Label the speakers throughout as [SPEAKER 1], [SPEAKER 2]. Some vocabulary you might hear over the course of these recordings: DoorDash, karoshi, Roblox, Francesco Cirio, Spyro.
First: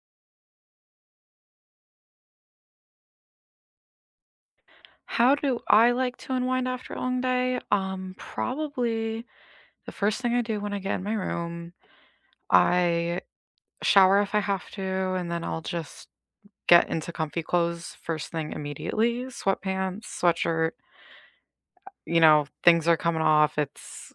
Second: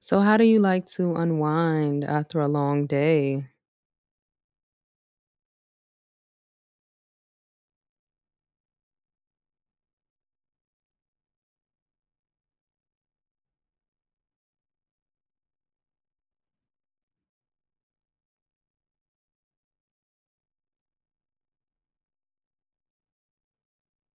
[SPEAKER 1] So how do you like to unwind after a long day?
[SPEAKER 2] How do I like to unwind after a long day? Probably the first thing I do when I get in my room, I shower if I have to, and then I'll just get into comfy clothes first thing immediately. Sweatpants, sweatshirt, you know, things are coming off. It's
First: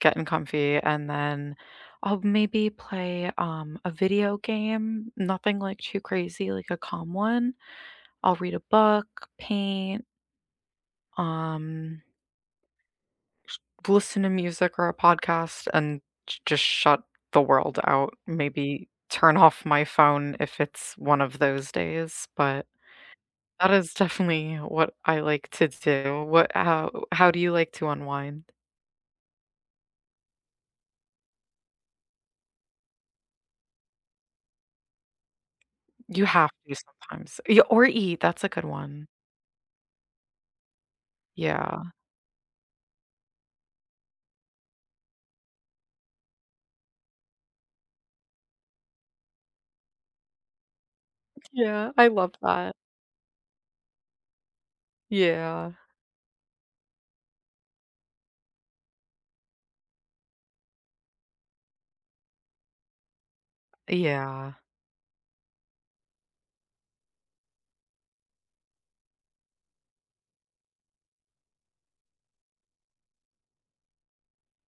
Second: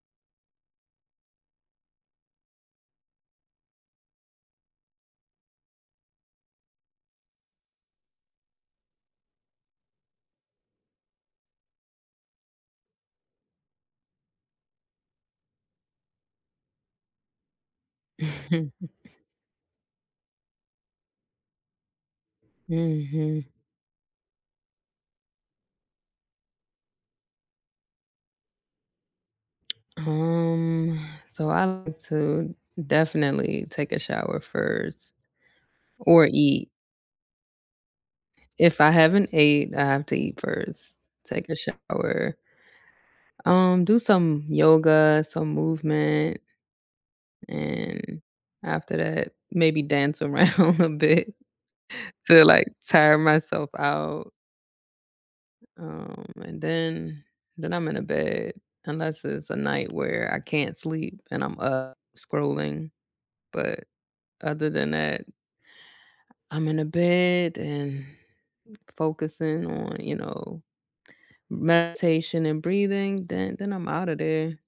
[SPEAKER 2] getting comfy. And then I'll maybe play a video game, nothing like too crazy, like a calm one. I'll read a book, paint. Um, Listen to music or a podcast and j just shut the world out, maybe turn off my phone if it's one of those days, but
[SPEAKER 1] Mhm.
[SPEAKER 2] that is definitely what I like to do. What how do you like to unwind?
[SPEAKER 1] Um, so I like to definitely take a shower first
[SPEAKER 2] You
[SPEAKER 1] or
[SPEAKER 2] have
[SPEAKER 1] eat.
[SPEAKER 2] to sometimes. Yeah, or eat, that's a good
[SPEAKER 1] If I
[SPEAKER 2] one.
[SPEAKER 1] haven't ate, I have to eat first. Take a
[SPEAKER 2] Yeah.
[SPEAKER 1] shower. Do some yoga, some movement, and after that, maybe dance around a bit
[SPEAKER 2] Yeah, I love
[SPEAKER 1] to like
[SPEAKER 2] that.
[SPEAKER 1] tire myself out.
[SPEAKER 2] Yeah.
[SPEAKER 1] And then I'm in a bed unless it's a night where I can't sleep and I'm up scrolling, but
[SPEAKER 2] Yeah.
[SPEAKER 1] other than that, I'm in a bed and focusing on, you know, meditation and breathing, then I'm out of there.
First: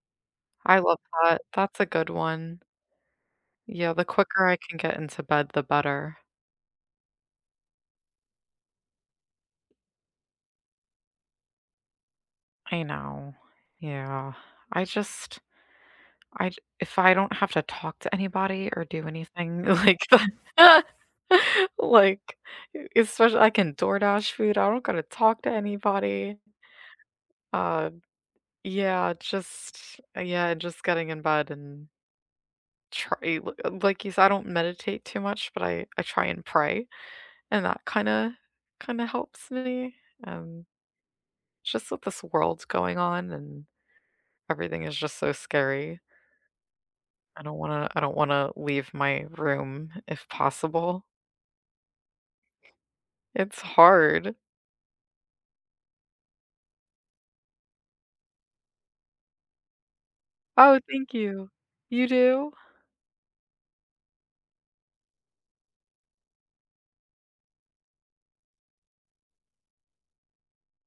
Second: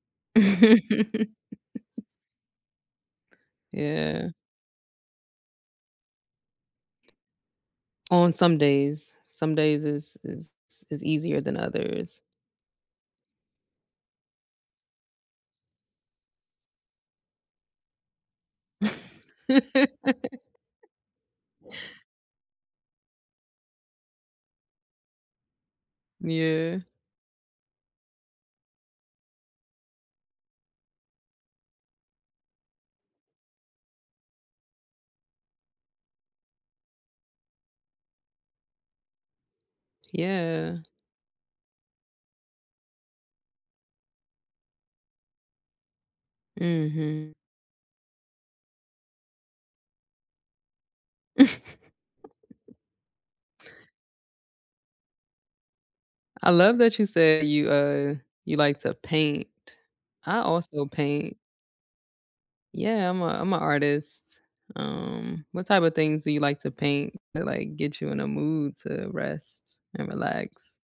[SPEAKER 2] I love that. That's a good one. Yeah, the
[SPEAKER 1] Yeah.
[SPEAKER 2] quicker I can get into bed, the better.
[SPEAKER 1] On some days is easier than others.
[SPEAKER 2] I know. Yeah. I just I j if I don't have to talk to anybody or do anything like that, like, especially I can DoorDash food, I don't gotta talk to anybody.
[SPEAKER 1] Yeah.
[SPEAKER 2] Uh, yeah, just yeah, just getting in bed and try li like you said, I don't meditate too much, but I try and pray, and that kinda helps me, um,
[SPEAKER 1] Yeah.
[SPEAKER 2] just with this world going on and everything is just so scary.
[SPEAKER 1] Mhm.
[SPEAKER 2] I don't wanna leave my room if possible. It's hard.
[SPEAKER 1] I love that you said you like to paint. I
[SPEAKER 2] Oh,
[SPEAKER 1] also
[SPEAKER 2] thank
[SPEAKER 1] paint.
[SPEAKER 2] you. You do?
[SPEAKER 1] Yeah, I'm an artist. What type of things do you like to paint to like get you in a mood to rest and relax?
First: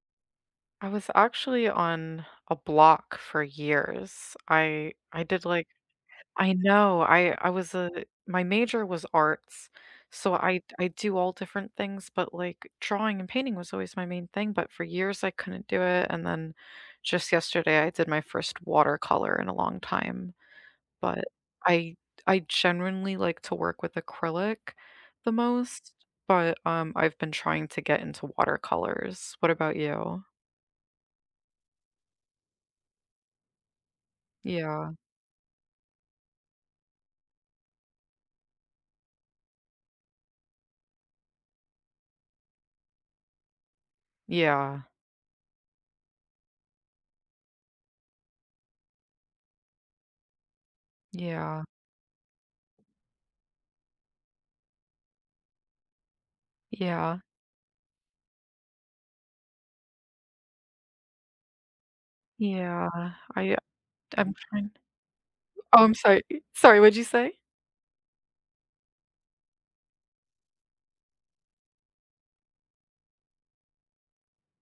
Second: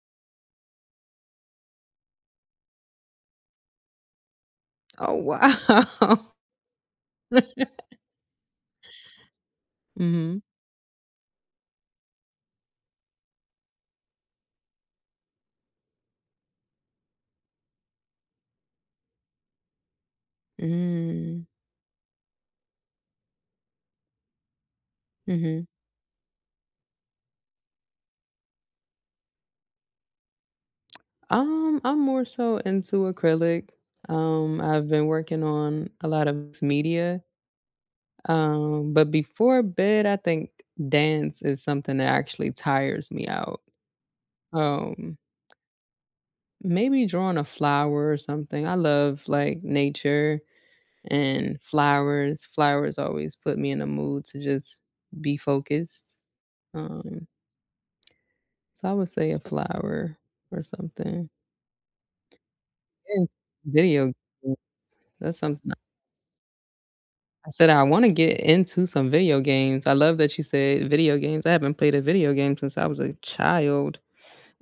[SPEAKER 2] I was actually on a block for years. I
[SPEAKER 1] Oh
[SPEAKER 2] I did like
[SPEAKER 1] wow.
[SPEAKER 2] I know. I was a my major was arts. So
[SPEAKER 1] Mhm.
[SPEAKER 2] I do all different things, but like drawing and painting was always my main thing, but for years I couldn't do it and then just yesterday I did my first watercolor in a long time. But
[SPEAKER 1] Mm,
[SPEAKER 2] I genuinely like to work with acrylic the
[SPEAKER 1] mhm.
[SPEAKER 2] most, but, I've been trying to get into watercolors. What about you?
[SPEAKER 1] I'm more so into acrylic. I've
[SPEAKER 2] Yeah.
[SPEAKER 1] been working on a lot of mixed media. But before bed, I think dance is something that actually tires me out.
[SPEAKER 2] Yeah.
[SPEAKER 1] Um, Maybe drawing a flower or something. I love like nature and
[SPEAKER 2] Yeah.
[SPEAKER 1] flowers. Flowers always put me in a mood to just be focused.
[SPEAKER 2] Yeah.
[SPEAKER 1] Um, so I would say a flower or something.
[SPEAKER 2] Yeah.
[SPEAKER 1] And
[SPEAKER 2] I
[SPEAKER 1] video
[SPEAKER 2] I'm
[SPEAKER 1] game.
[SPEAKER 2] trying
[SPEAKER 1] That's something I
[SPEAKER 2] Oh, I'm sorry, what'd you say?
[SPEAKER 1] I said I want to get into some video games. I love that you said video games. I haven't played a video game since I was a child.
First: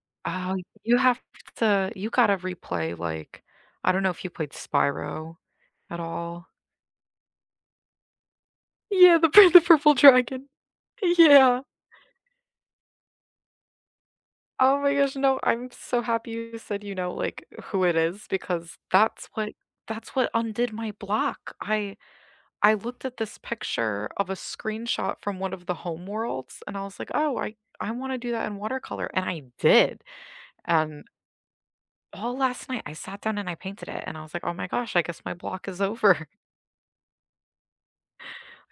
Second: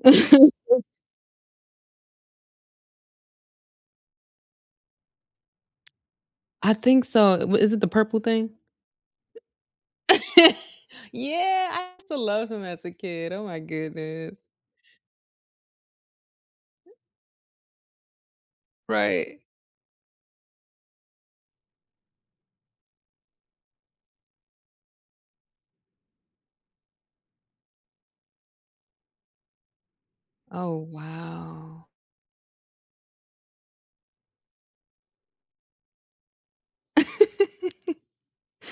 [SPEAKER 2] Oh, you have to you gotta replay, like I don't know if you played Spyro at all.
[SPEAKER 1] I think so. W- Is it the purple thing?
[SPEAKER 2] Yeah, the purple dragon. Yeah.
[SPEAKER 1] Yeah, I used to love him as a kid. Oh my goodness.
[SPEAKER 2] Oh my gosh, no, I'm so happy you said you know, like, who it is because
[SPEAKER 1] Right.
[SPEAKER 2] that's what undid my block. I looked at this picture of a screenshot from one of the home worlds and I was like, "Oh, I want to do that in watercolor." And I did.
[SPEAKER 1] Oh,
[SPEAKER 2] And
[SPEAKER 1] wow.
[SPEAKER 2] all last night I sat down and I painted it and I was like, "Oh my gosh, I guess my block is over.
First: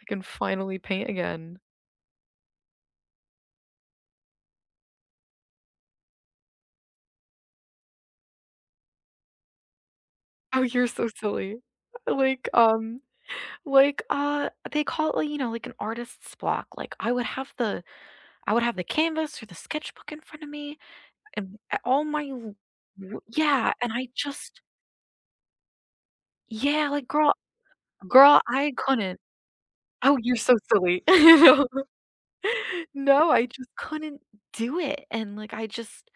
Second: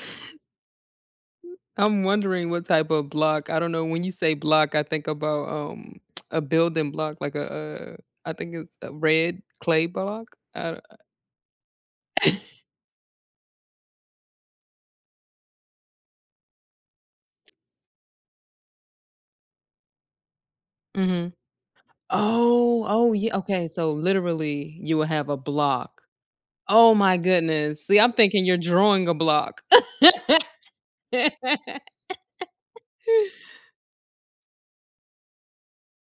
[SPEAKER 2] I can finally paint again."
[SPEAKER 1] I'm wondering what type of block. I don't know. When you say block, I think about a building block, like a I think it's a red clay block.
[SPEAKER 2] Oh,
[SPEAKER 1] I d
[SPEAKER 2] you're so silly. Like, um, like, they call it, like, you know, like an artist's block. Like, I would have the canvas or the sketchbook in front of me
[SPEAKER 1] Mhm.
[SPEAKER 2] and a all my w
[SPEAKER 1] Oh, oh,
[SPEAKER 2] w
[SPEAKER 1] yeah, okay,
[SPEAKER 2] yeah,
[SPEAKER 1] so
[SPEAKER 2] and I just
[SPEAKER 1] literally, you will have a block.
[SPEAKER 2] yeah,
[SPEAKER 1] Oh
[SPEAKER 2] like,
[SPEAKER 1] my goodness. See, I'm
[SPEAKER 2] girl,
[SPEAKER 1] thinking you're
[SPEAKER 2] I
[SPEAKER 1] drawing a
[SPEAKER 2] couldn't.
[SPEAKER 1] block.
[SPEAKER 2] Oh, you're so silly. you know. No, I just couldn't do it, and, like, I just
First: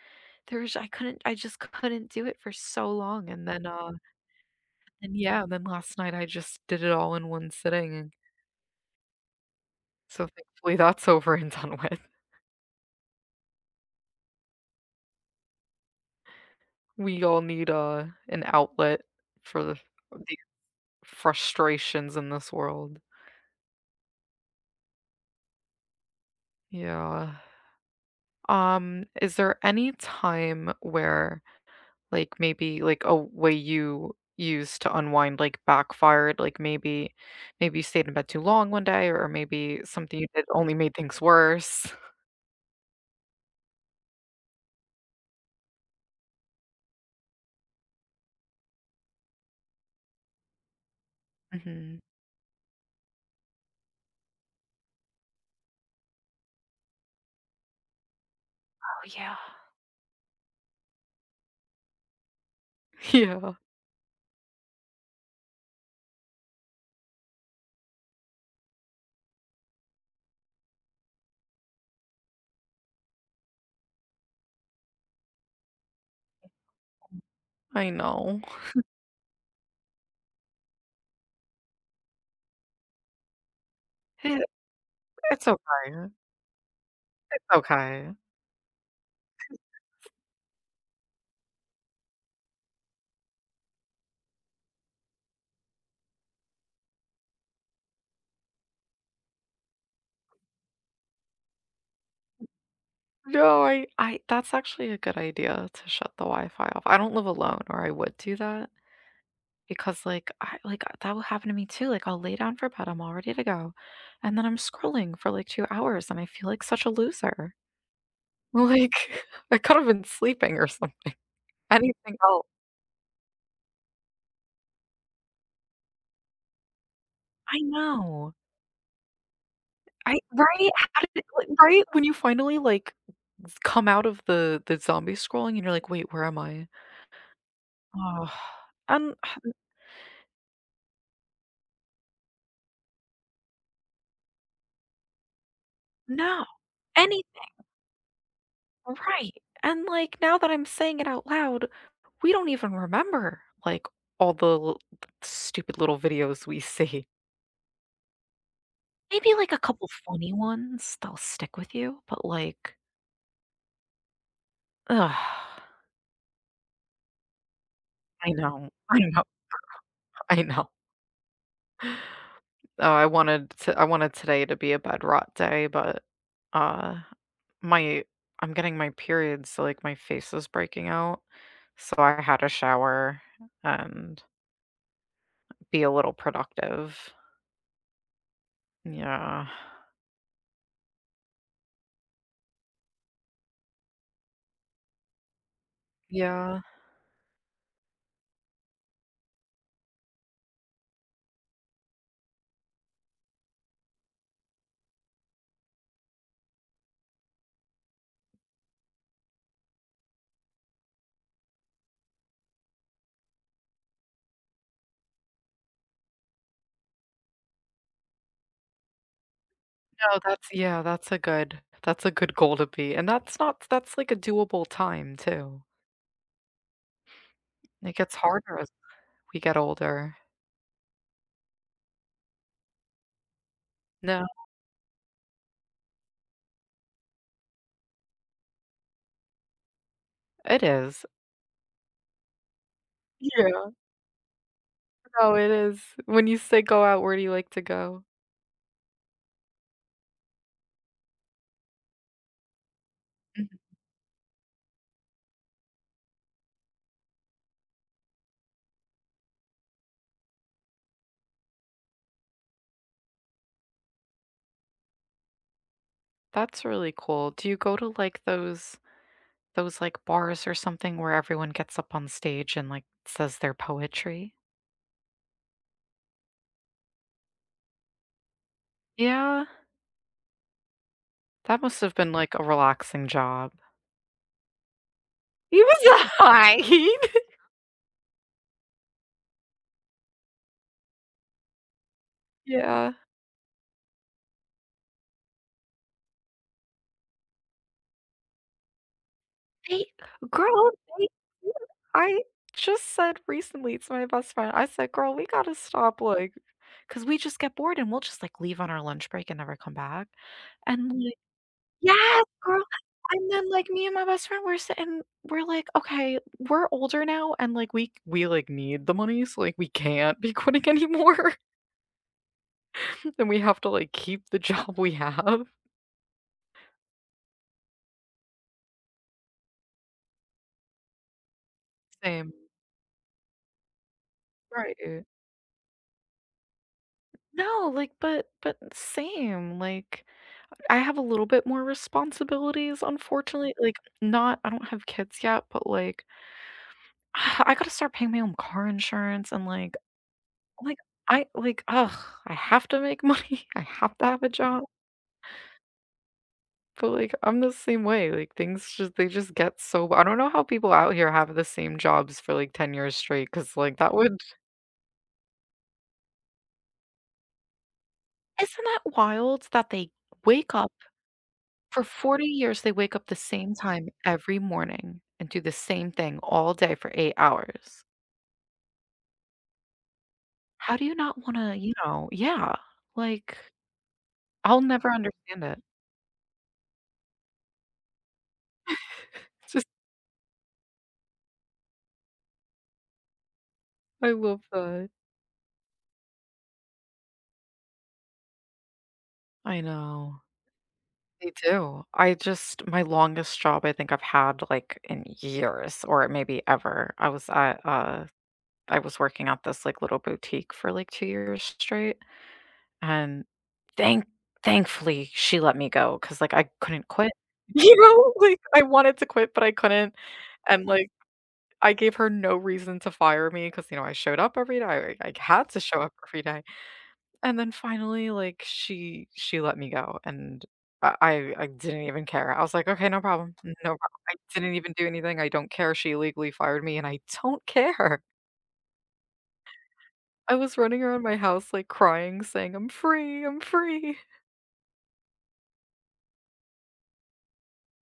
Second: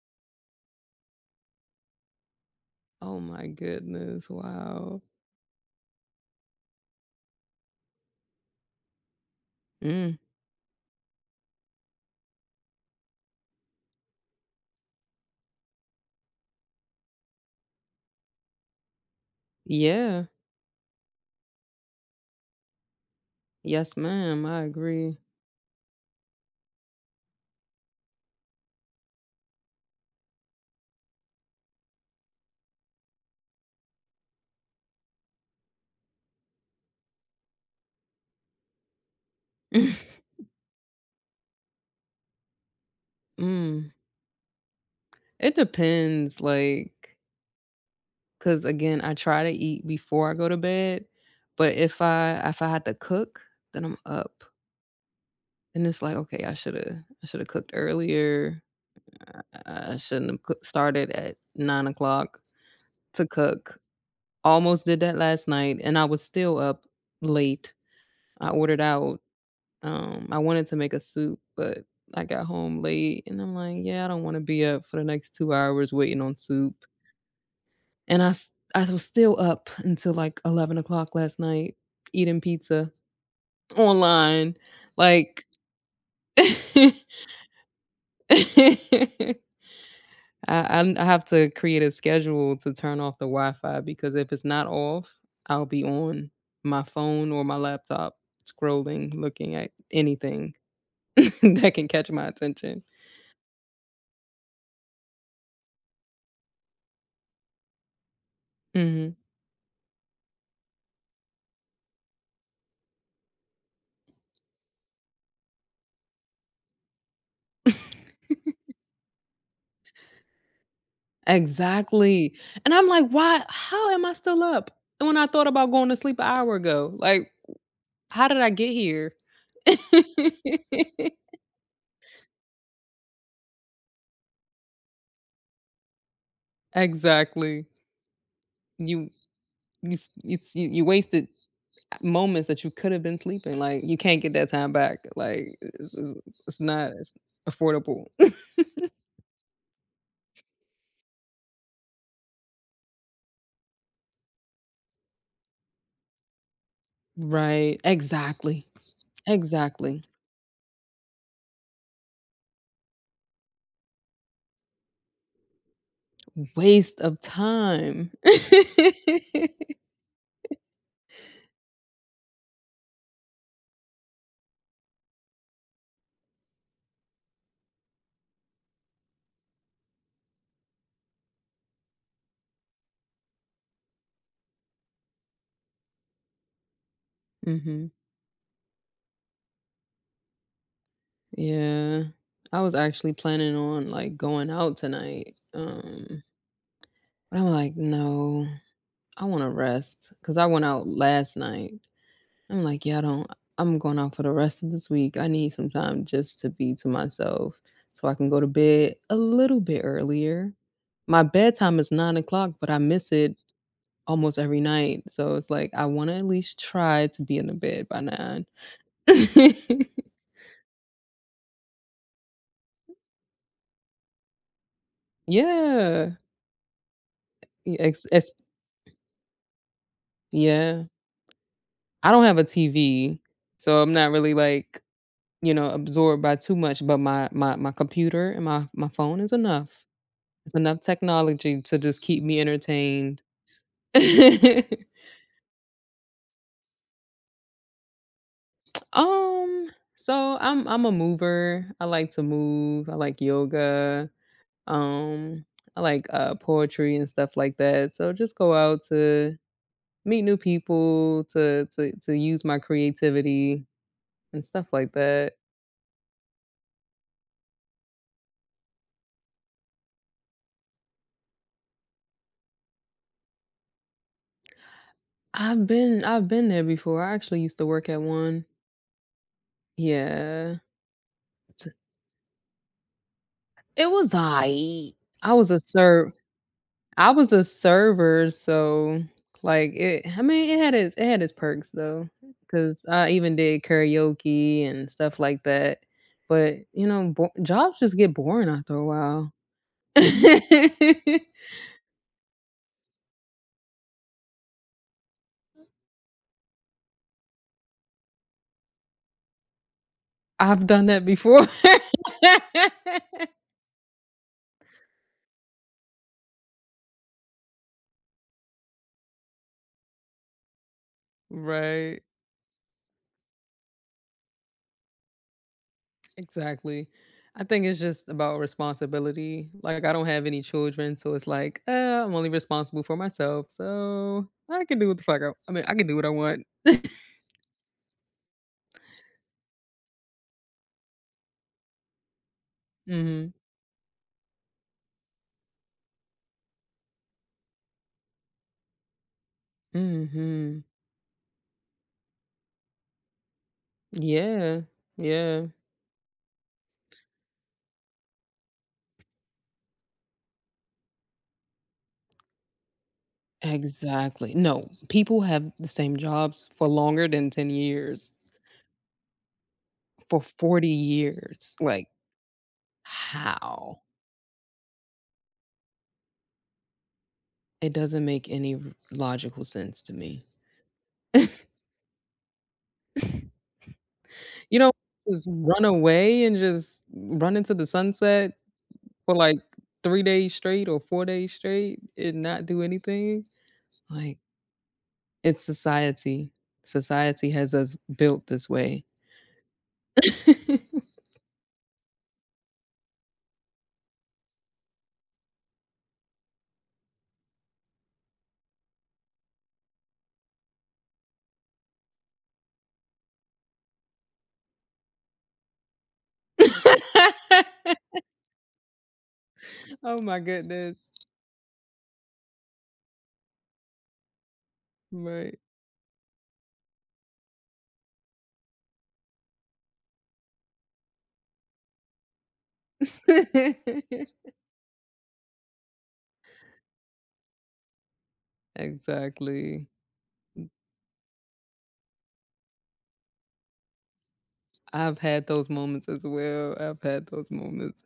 [SPEAKER 2] there's I couldn't I just couldn't do it for so
[SPEAKER 1] Oh
[SPEAKER 2] long,
[SPEAKER 1] my
[SPEAKER 2] and then,
[SPEAKER 1] goodness, wow.
[SPEAKER 2] and yeah, and then last night I just did it all in one sitting, and
[SPEAKER 1] Mm.
[SPEAKER 2] so thankfully that's over and done with. We all need, an outlet for
[SPEAKER 1] Yeah.
[SPEAKER 2] the frustrations in this world.
[SPEAKER 1] Yes, ma'am. I agree.
[SPEAKER 2] Yeah. Is there any time where, like, maybe like a way you used to unwind like backfired? Like maybe you stayed in bed too long one day, or maybe something you did only made things worse.
[SPEAKER 1] Mm. It depends, like, cause again, I try to eat before I go to bed, but
[SPEAKER 2] Hmm.
[SPEAKER 1] if I had to cook, then I'm up, and it's like, okay, I should have cooked earlier.
[SPEAKER 2] Oh yeah.
[SPEAKER 1] I shouldn't have cook started at 9 o'clock to
[SPEAKER 2] Yeah,
[SPEAKER 1] cook. Almost did that last night, and I was still up late. I ordered out. I wanted to make a soup, but I got home late and I'm like, yeah, I don't want to be up for the next 2 hours waiting on soup.
[SPEAKER 2] I
[SPEAKER 1] And
[SPEAKER 2] know.
[SPEAKER 1] I was still up until like 11 o'clock last night eating pizza
[SPEAKER 2] It,
[SPEAKER 1] online. Like,
[SPEAKER 2] it's okay.
[SPEAKER 1] I,
[SPEAKER 2] It's okay.
[SPEAKER 1] I have to create a schedule to turn off the Wi Fi because if it's not off, I'll be on my phone or my laptop scrolling, looking at anything that can catch my attention.
[SPEAKER 2] No, I that's actually a good idea to shut the Wi-Fi off. I don't live alone or I would do that.
[SPEAKER 1] Hmm.
[SPEAKER 2] Because, like, that will happen to me too, like, I'll lay down for bed, I'm all ready to go, and then I'm scrolling for, like, 2 hours, and I feel like such a loser. Like, I could have been sleeping or something. Anything
[SPEAKER 1] Exactly,
[SPEAKER 2] else.
[SPEAKER 1] and I'm like, "Why how am I still up? And when I thought about going to sleep an hour ago? Like,
[SPEAKER 2] I
[SPEAKER 1] how
[SPEAKER 2] know.
[SPEAKER 1] did I get here?"
[SPEAKER 2] I right? How did it like, right? When you finally, like, come out of the zombie scrolling, and you're like, "Wait, where am I?"
[SPEAKER 1] Exactly.
[SPEAKER 2] Oh,
[SPEAKER 1] You
[SPEAKER 2] and
[SPEAKER 1] you wasted moments that you could have been sleeping, like, you can't get that time back, like, it's it's
[SPEAKER 2] no.
[SPEAKER 1] it's not it's
[SPEAKER 2] Anything
[SPEAKER 1] affordable.
[SPEAKER 2] right, and, like, now that I'm saying it out loud we don't even remember like all the l- stupid little videos we see.
[SPEAKER 1] Right, exactly,
[SPEAKER 2] Maybe like a couple
[SPEAKER 1] exactly.
[SPEAKER 2] funny ones that'll stick with you, but like, ugh,
[SPEAKER 1] Waste of time.
[SPEAKER 2] I know, I know, I know. Oh, I wanted today to be a bed rot day, but uh, my I'm getting my period, so like my face is breaking out. So I had a shower and be a little productive.
[SPEAKER 1] Mhm.
[SPEAKER 2] Yeah.
[SPEAKER 1] Yeah. I was actually planning on, like, going out tonight,
[SPEAKER 2] Yeah.
[SPEAKER 1] but I'm like, "No, I wanna rest," rest because I went out last night. I'm like, yeah, I don't. I'm going out for the rest of this week. I need some time just to be to myself so I can go to bed a little bit earlier. My bedtime is 9 o'clock, but I miss it almost every night. So it's like, I want to at least try to be in the bed by 9.
[SPEAKER 2] Oh, that's yeah, that's a good goal to be, and that's not that's like a doable time too.
[SPEAKER 1] Yeah. Yeah,
[SPEAKER 2] It
[SPEAKER 1] ex-
[SPEAKER 2] gets
[SPEAKER 1] ex-
[SPEAKER 2] harder as we get older.
[SPEAKER 1] yeah. I don't have a TV, so I'm not
[SPEAKER 2] No,
[SPEAKER 1] really like, you know, absorbed by too much, but my computer and my phone is enough. It's
[SPEAKER 2] it
[SPEAKER 1] enough
[SPEAKER 2] is.
[SPEAKER 1] technology to just keep me entertained.
[SPEAKER 2] Yeah, no, it is. When you say go out, where do you like to go?
[SPEAKER 1] Um, so I'm a mover. I like to move. I like
[SPEAKER 2] Mhm.
[SPEAKER 1] yoga. Um, I like poetry and stuff like that. So just go out to meet new people, to use my creativity and stuff like that.
[SPEAKER 2] That's really cool. Do you go to like those like bars or something where everyone gets up on stage and like says their poetry?
[SPEAKER 1] I've been there before. I actually used to work at one.
[SPEAKER 2] Yeah,
[SPEAKER 1] Yeah.
[SPEAKER 2] that
[SPEAKER 1] T-
[SPEAKER 2] must have been like a relaxing job.
[SPEAKER 1] It was I. I was a
[SPEAKER 2] He was a
[SPEAKER 1] serv
[SPEAKER 2] hide.
[SPEAKER 1] I was a server, so, like, it I mean, it had its perks, though, because
[SPEAKER 2] Yeah.
[SPEAKER 1] I even did karaoke and stuff like that, but, you know, bo jobs just get boring after a while.
[SPEAKER 2] They girl, they yeah, I just said recently to my best friend, I said, "Girl, we gotta stop, like, because we just get bored and we'll just, like, leave on our lunch break and never come back,
[SPEAKER 1] I've done
[SPEAKER 2] and,
[SPEAKER 1] that
[SPEAKER 2] like
[SPEAKER 1] before.
[SPEAKER 2] Yes, girl, and then, like, me and my best friend, we're like, "Okay, we're older now, and, like, like, need the money, so, like, we can't be quitting anymore,
[SPEAKER 1] Right,
[SPEAKER 2] and we have to, like, keep the job we have."
[SPEAKER 1] exactly. I think it's just about responsibility, like, I don't have any children, so it's like, I'm only
[SPEAKER 2] Same.
[SPEAKER 1] responsible for myself, so I can do what the
[SPEAKER 2] Right.
[SPEAKER 1] fuck I." I mean, I can do what I want.
[SPEAKER 2] No, like, but same, like I have a little bit more responsibilities,
[SPEAKER 1] Mhm.
[SPEAKER 2] unfortunately, like, not I don't have kids yet, but, like, I gotta start paying my own car insurance and,
[SPEAKER 1] Mhm.
[SPEAKER 2] like, ugh, I have to make money, I have to have a
[SPEAKER 1] Yeah.
[SPEAKER 2] job,
[SPEAKER 1] Yeah.
[SPEAKER 2] but, like, I'm the same way, like, things just they just get so I don't know how people out here have the same jobs for, like, 10 years straight, because like, that would
[SPEAKER 1] Exactly. No, people have the same jobs for longer than 10 years,
[SPEAKER 2] isn't that wild that they
[SPEAKER 1] for
[SPEAKER 2] wake
[SPEAKER 1] 40
[SPEAKER 2] up
[SPEAKER 1] years.
[SPEAKER 2] for
[SPEAKER 1] Like,
[SPEAKER 2] 40 years, they wake up the same
[SPEAKER 1] how?
[SPEAKER 2] time every morning and do the same thing all day for 8
[SPEAKER 1] It
[SPEAKER 2] hours?
[SPEAKER 1] doesn't make any logical sense to me.
[SPEAKER 2] How do you not wanna, you know yeah, like,
[SPEAKER 1] You
[SPEAKER 2] I'll
[SPEAKER 1] know,
[SPEAKER 2] never
[SPEAKER 1] just
[SPEAKER 2] understand it.
[SPEAKER 1] run away and just run into the sunset for like
[SPEAKER 2] It's Just
[SPEAKER 1] 3 days straight or 4 days straight and not do anything.
[SPEAKER 2] I
[SPEAKER 1] Like,
[SPEAKER 2] love that.
[SPEAKER 1] it's society. Society has us built this way.
[SPEAKER 2] I know. Me too. I just my longest job I think I've had, like, in years or maybe ever, I was working at this, like, little boutique for, like, 2 years straight, and thank thankfully, she let me go because like, I couldn't quit. You know? Like, I wanted to quit, but I couldn't,
[SPEAKER 1] Oh my
[SPEAKER 2] and,
[SPEAKER 1] goodness.
[SPEAKER 2] like I gave her no reason to fire me because you know, I showed up every day, I
[SPEAKER 1] Right.
[SPEAKER 2] had to show up every day, and then finally, like, she let me go, and I didn't even care. I was like, "Okay, no problem, no problem." I didn't even do anything, I don't care, she legally fired me, and I don't care.
[SPEAKER 1] Exactly.
[SPEAKER 2] I was running around my house, like, crying, saying, "I'm free, I'm free."
[SPEAKER 1] I've had those moments as well. I've had those moments.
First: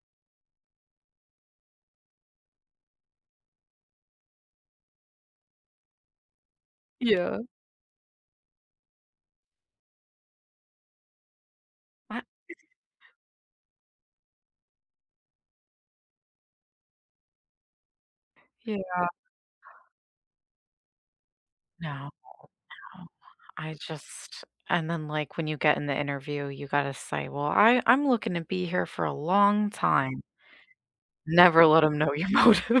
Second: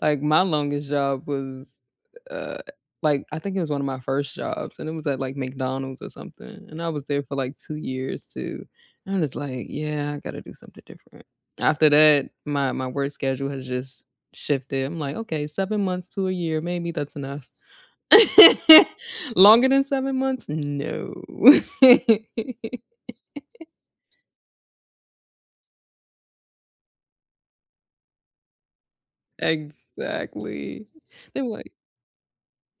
[SPEAKER 1] Like my longest job was uh like I think it was one of my first jobs and it was at like McDonald's or something. And I was there for
[SPEAKER 2] Yeah.
[SPEAKER 1] like 2 years too. And I'm just like, yeah, I gotta do something different. After
[SPEAKER 2] I
[SPEAKER 1] that, my work schedule has just shifted. I'm like, okay, 7 months to a year, maybe that's enough.
[SPEAKER 2] yeah.
[SPEAKER 1] Longer than 7 months? No.
[SPEAKER 2] No, no. I just and then, like, when you get in the interview, you gotta say, "Well, I'm looking to be here for a long time."
[SPEAKER 1] Exactly. They were
[SPEAKER 2] Never
[SPEAKER 1] like
[SPEAKER 2] let them know your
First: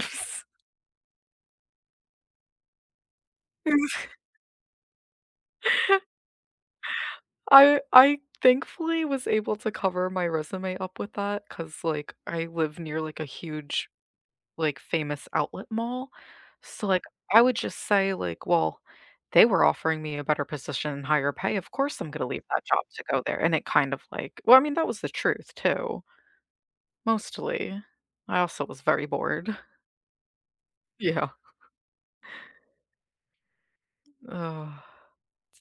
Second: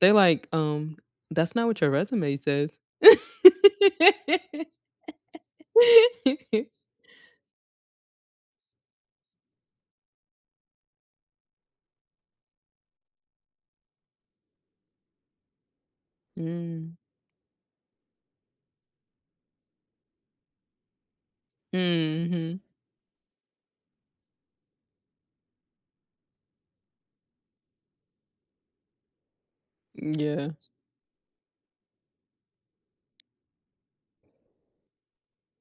[SPEAKER 1] they're like, that's not what your resume says."
[SPEAKER 2] I thankfully was able to cover my resume up with that because like, I live near, like, a huge, like, famous outlet mall. So,
[SPEAKER 1] Mm.
[SPEAKER 2] like, I would just say, like, "Well, they were offering me a better position and higher pay, of course I'm gonna leave
[SPEAKER 1] Mhm.
[SPEAKER 2] that job to go there," and it kind of, like well, I mean, that was the truth too, mostly. I also was very bored.
[SPEAKER 1] Yeah.
[SPEAKER 2] Yeah. Ugh.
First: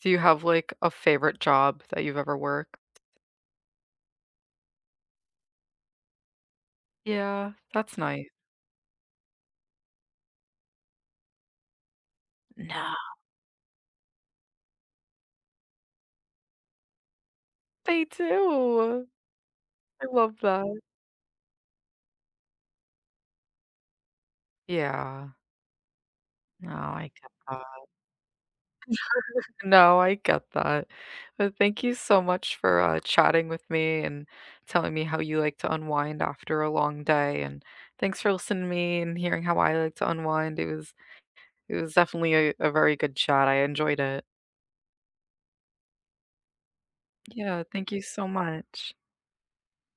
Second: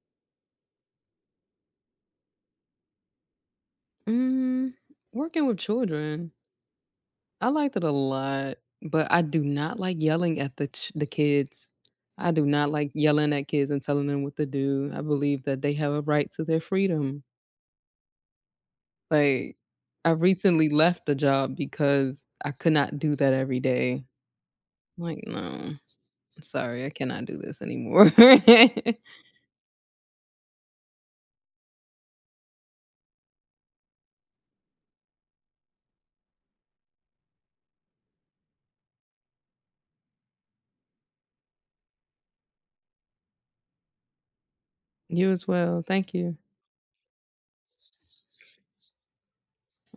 [SPEAKER 2] Do you have, like, a favorite job that you've ever worked?
[SPEAKER 1] Mm, working with children, I
[SPEAKER 2] Yeah,
[SPEAKER 1] liked it a
[SPEAKER 2] that's nice.
[SPEAKER 1] lot, but I do not like yelling at the kids. I do not like
[SPEAKER 2] No.
[SPEAKER 1] yelling at kids and telling them what to do. I believe that they have a right to their freedom.
[SPEAKER 2] They do.
[SPEAKER 1] Like,
[SPEAKER 2] I
[SPEAKER 1] I
[SPEAKER 2] love
[SPEAKER 1] recently
[SPEAKER 2] that.
[SPEAKER 1] left the job because I could not do that every day. I'm like,
[SPEAKER 2] Yeah.
[SPEAKER 1] "No, I'm
[SPEAKER 2] No,
[SPEAKER 1] sorry, I
[SPEAKER 2] I
[SPEAKER 1] cannot
[SPEAKER 2] get
[SPEAKER 1] do this
[SPEAKER 2] that.
[SPEAKER 1] anymore."
[SPEAKER 2] No, I get that. But thank you so much for, chatting with me and telling me how you like to unwind after a long day, and thanks for listening to me and hearing how I like to unwind. It was definitely a very good chat. I enjoyed it.
[SPEAKER 1] You as well, thank you.
[SPEAKER 2] Yeah, thank you so much.